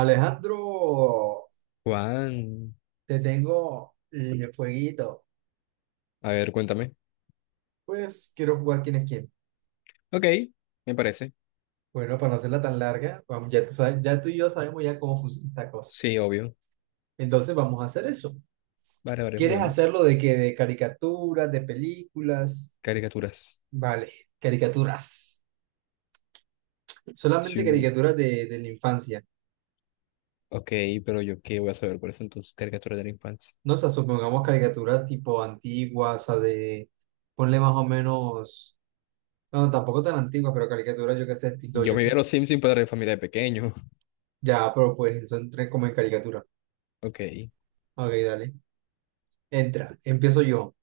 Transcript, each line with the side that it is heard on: right: Alejandro,
left: Juan,
right: te tengo el jueguito.
left: a ver, cuéntame.
right: Pues quiero jugar quién es quién.
left: Ok, me parece.
right: Bueno, para no hacerla tan larga, vamos, ya, ya tú y yo sabemos ya cómo funciona esta cosa.
left: Sí, obvio.
right: Entonces vamos a hacer eso.
left: Vale, vale,
right: ¿Quieres
left: juguemos.
right: hacerlo de qué? ¿De caricaturas, de películas?
left: Caricaturas.
right: Vale, caricaturas. Solamente
left: Chu.
right: caricaturas de la infancia.
left: Ok, pero yo qué voy a saber por eso entonces, caricaturas de la infancia.
right: No, o sea, supongamos caricaturas tipo antiguas, o sea, de... Ponle más o menos... No, tampoco tan antiguas, pero caricaturas, yo qué sé, estilo,
left: Yo
right: yo
left: me vi
right: qué
left: a los
right: sé.
left: Simpsons para mi familia de pequeño.
right: Ya, pero pues eso entré como en caricatura.
left: Ok,
right: Ok, dale. Entra, empiezo yo.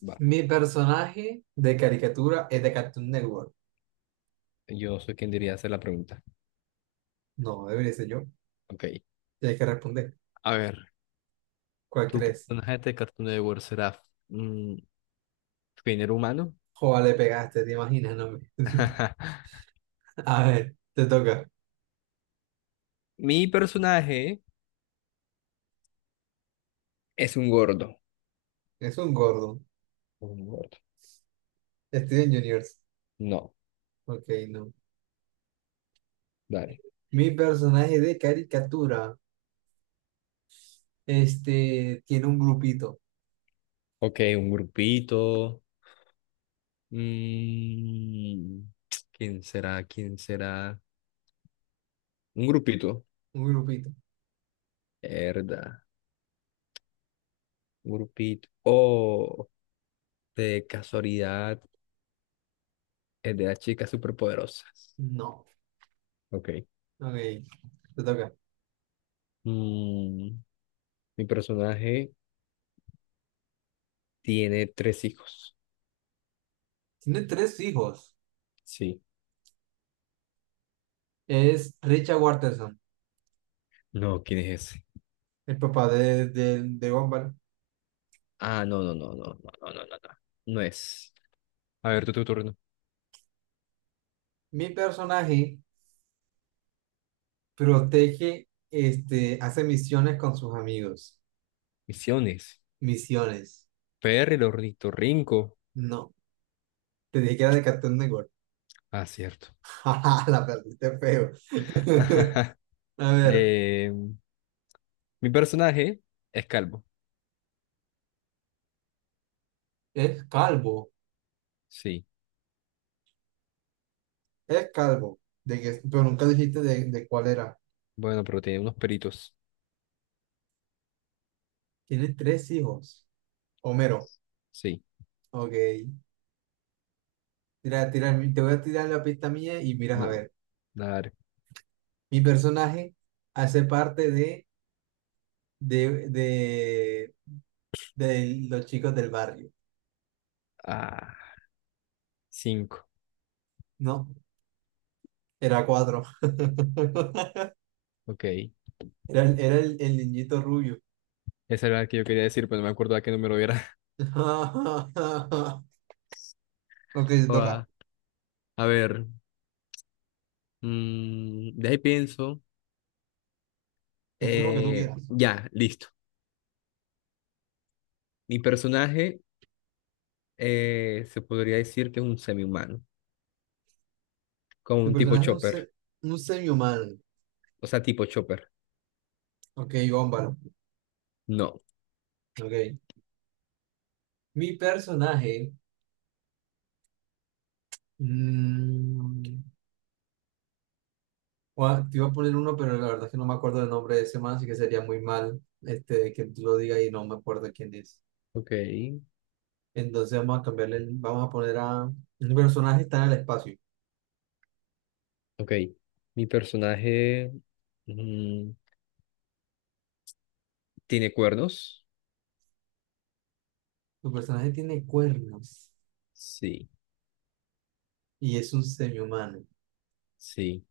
left: va.
right: Mi personaje de caricatura es de Cartoon Network.
left: Yo soy quien diría hacer la pregunta.
right: No, debería ser yo.
left: Ok,
right: Tienes que responder.
left: a ver.
right: ¿Cuál
left: ¿Tu
right: crees?
left: personaje de Cartoon Network será mm, género humano?
right: Joder, le pegaste, te imaginas, no me- A ver, te toca.
left: Mi personaje es un gordo.
right: Es un gordo.
left: Un gordo.
right: Steven Juniors.
left: No,
right: Ok, no.
left: dale.
right: Mi personaje de caricatura, este, tiene un grupito.
left: Ok, un grupito. Mm, ¿Quién será? ¿Quién será? Un grupito.
right: Un grupito.
left: Verdad. Un grupito. Oh, de casualidad, es de las chicas superpoderosas.
right: No.
left: Ok.
right: Ok, te toca.
left: Mm, Mi personaje tiene 3 hijos.
right: Tiene tres hijos.
left: Sí.
right: Es Richard Watterson.
left: No, ¿quién es ese?
right: El papá de Gumball.
left: Ah, no, no, no, no, no, no, no, no. No, no es. A ver, tu turno.
right: Mi personaje protege, este, hace misiones con sus amigos.
left: Misiones.
right: Misiones.
left: Perry, el ornitorrinco.
right: No, te dije que era de Cartoon Network.
left: Ah, cierto.
right: Jaja, la perdiste feo. A ver,
left: Eh, Mi personaje es calvo.
right: es calvo,
left: Sí.
right: es calvo. De que, pero nunca dijiste de cuál era.
left: Bueno, pero tiene unos peritos.
right: Tiene tres hijos. Homero,
left: Sí.
right: ok. Tira, tira, te voy a tirar la pista mía y miras a
left: No.
right: ver.
left: A ver.
right: Mi personaje hace parte de, de de los chicos del barrio.
left: Ah, 5.
right: No, era cuatro.
left: Ok.
right: Era, era el niñito rubio.
left: Esa era la que yo quería decir, pero no me acuerdo a qué número era.
right: Ok, te toca.
left: Joda. A ver, de ahí pienso.
right: Piensa lo que tú quieras.
left: Ya, listo. Mi personaje se podría decir que es un semi-humano, como
right: Tu
left: un tipo
right: personaje es
left: chopper.
right: un semi-humano.
left: O sea, tipo chopper.
right: Ok, bómbalo.
left: No.
right: Ok. Mi personaje. mm, Te iba a poner uno, pero la verdad es que no me acuerdo del nombre de ese man, así que sería muy mal este, que tú lo digas y no me acuerdo quién es.
left: Ok,
right: Entonces vamos a cambiarle. Vamos a poner a. Mi personaje está en el espacio.
left: ok. Mi personaje mm, tiene cuernos.
right: Tu personaje tiene cuernos
left: Sí,
right: y es un semihumano.
left: sí.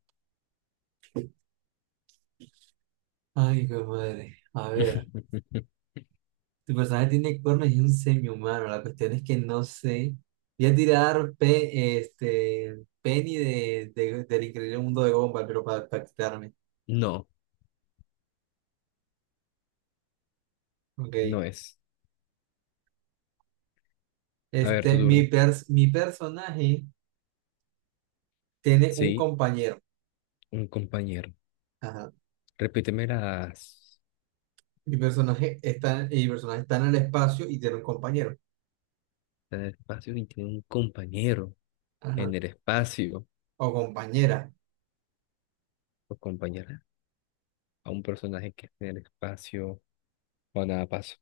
right: Ay, qué madre. A ver, tu personaje tiene cuernos y es un semihumano. La cuestión es que no sé. Voy a tirar este, Penny del increíble mundo de Gumball, pero para quitarme.
left: No,
right: Ok.
left: no es. A ver, tu
right: Este,
left: turno.
right: mi personaje tiene un
left: Sí,
right: compañero.
left: un compañero.
right: Ajá.
left: Repíteme las
right: Mi personaje está en el espacio y tiene un compañero.
left: en el espacio y tiene un compañero en
right: Ajá.
left: el espacio
right: O compañera.
left: o compañera a un personaje que esté en el espacio o nada paso.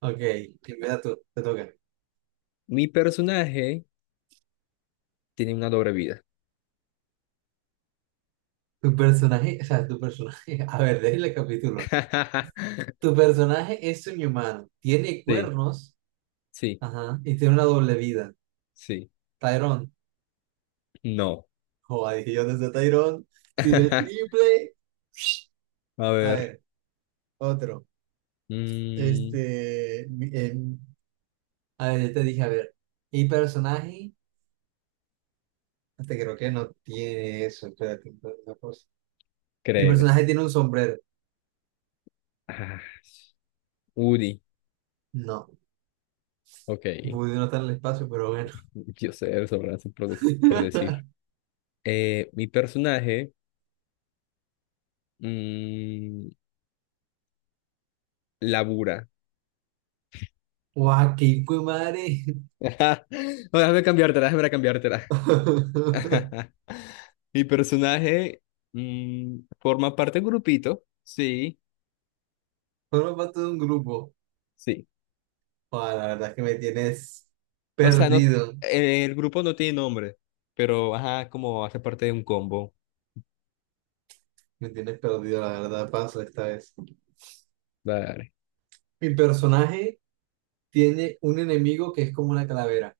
right: Ok. Empieza tú, te toca.
left: Mi personaje tiene una doble vida.
right: Tu personaje, a ver, déjale el capítulo. Tu personaje es un humano, tiene
left: Sí,
right: cuernos,
left: sí,
right: ajá, y tiene una doble vida.
left: sí.
right: Tyrone,
left: No.
right: joder, dije yo desde Tyrone, tiré el triple.
left: A
right: A
left: ver.
right: ver, otro.
left: mm,
right: Este, mi- em, a ver, yo te dije, a ver, mi personaje, hasta creo que no tiene eso, espérate, una cosa. Mi personaje
left: ¿Crees?
right: tiene un sombrero.
left: Ah, Uri.
right: No,
left: Ok.
right: pude notar el espacio, pero bueno.
left: Yo sé sobre por decir. Mi personaje mm, labura.
right: Guau, qué hijo de madre.
left: No, déjame cambiártela, déjame cambiártela. Mi personaje forma parte de un grupito. Sí,
right: Formo parte de un grupo.
left: sí.
right: Joder, la verdad es que me tienes
left: O sea, no,
right: perdido.
left: el grupo no tiene nombre, pero ajá, como hace parte de un combo.
right: Me tienes perdido, la verdad, paso esta vez.
left: Vale.
right: Mi personaje tiene un enemigo que es como una calavera.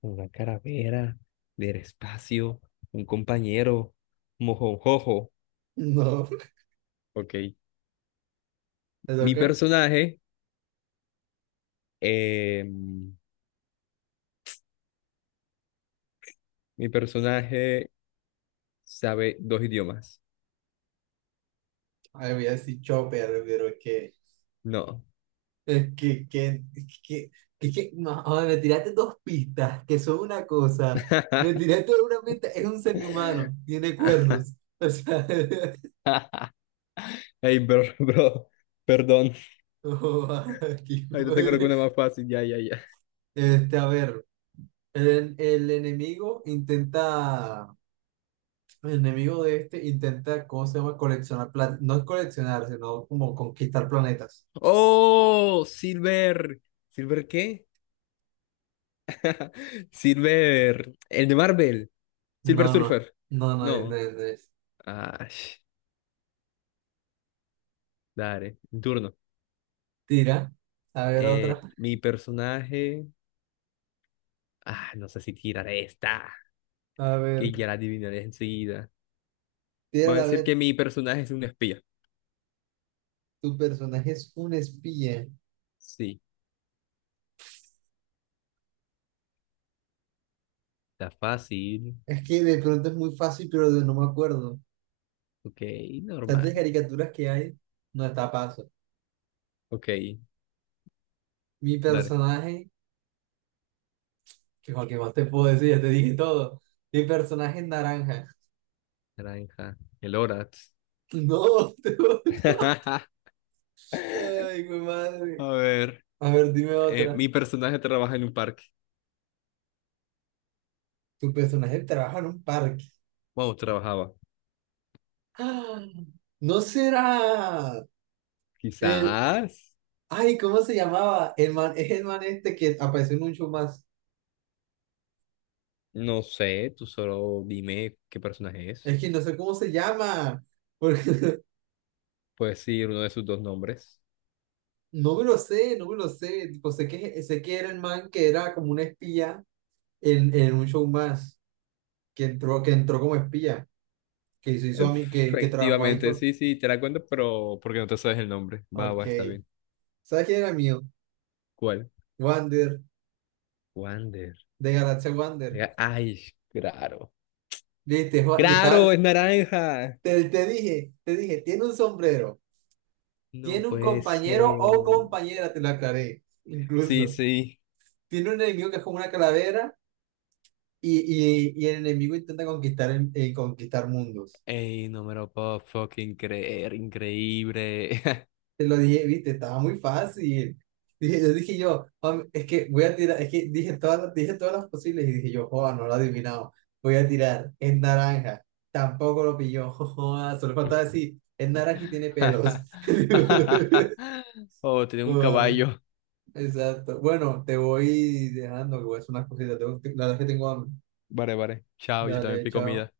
left: Una caravera del espacio, un compañero, mojojojo.
right: No,
left: Ok.
right: ¿te
left: Mi
right: toca?
left: personaje, eh, Mi personaje sabe 2 idiomas.
right: Ay, voy a decir Chopper, pero es que...
left: No.
right: Es que, no, joder, me tiraste dos pistas, que son una cosa. Me tiraste una pista, es un ser humano, tiene cuernos. O sea,
left: Hey, bro, bro, perdón.
right: no, aquí,
left: Ahorita te creo
right: madre.
left: una más fácil. Ya, ya, ya.
right: Este, a ver. El enemigo intenta, el enemigo de este intenta, ¿cómo se llama? Coleccionar, no es coleccionar, sino como conquistar planetas.
left: ¡Oh! Silver. ¿Silver qué? Silver. El de Marvel. Silver
right: No, no,
left: Surfer.
right: no es,
left: No.
right: no es.
left: Ah, dale. Mi turno.
right: Tira, a ver otra,
left: Mi personaje. Ah, no sé si tiraré esta.
right: a
left: Que
right: ver,
left: ya la adivinaré enseguida. Voy a
right: tírala a
left: decir que
right: ver.
left: mi personaje es un espía.
right: Tu personaje es un espía.
left: Sí. Está fácil.
right: Es que de pronto es muy fácil, no me acuerdo.
left: Ok, normal.
right: Tantas caricaturas que hay, no está a paso.
left: Ok,
right: Mi
left: dale.
right: personaje, que cualquier más te puedo decir, ya te dije todo. Mi personaje es naranja.
left: Naranja. El Horatz.
right: No, tú. Ay, mi madre.
left: A ver,
right: A ver, dime otra.
left: mi personaje trabaja en un parque.
right: Tu personaje trabaja en un parque.
left: Bueno, trabajaba.
right: Ah, ¿no será el...
left: Quizás,
right: Ay, ¿cómo se llamaba? Es el man este que apareció en un show más.
left: no sé, tú solo dime qué personaje es.
right: Es que no sé cómo se llama. Porque
left: Puedes decir uno de sus 2 nombres.
right: no me lo sé, no me lo sé. Tipo, sé que era el man que era como un espía en un show más. Que entró como espía. Que se hizo a mí, que trabajó ahí
left: Efectivamente,
right: con...
left: sí, sí, te la cuento, pero porque no te sabes el nombre. Va,
right: Ok.
left: va, está bien.
right: ¿Sabes quién era mío?
left: ¿Cuál?
right: Wander,
left: Wander.
right: de Galaxia Wander.
left: Mira, ay, claro.
right: Viste, Juan, y estás,
left: Claro, es naranja.
right: te dije, tiene un sombrero,
left: No
right: tiene un
left: puede
right: compañero
left: ser.
right: o compañera, te lo aclaré,
left: Sí,
right: incluso.
left: sí.
right: Tiene un enemigo que es como una calavera y el enemigo intenta conquistar, conquistar mundos.
left: Ey, no me lo puedo fucking creer, increíble.
right: Te lo dije, viste, estaba muy fácil. Dije, "Juan, es que voy a tirar, es que dije todas, dije todas las posibles y dije yo, joda, no lo he adivinado, voy a tirar, es naranja, tampoco lo pilló, joda, solo faltaba decir, es naranja y tiene pelos."
left: Oh, tenía un
right: Ah,
left: caballo.
right: exacto. Bueno, te voy dejando, que voy a hacer unas cositas. La verdad es que tengo hambre.
left: Vale, vale. Chao, yo también
right: Dale,
left: pico
right: chao.
left: comida.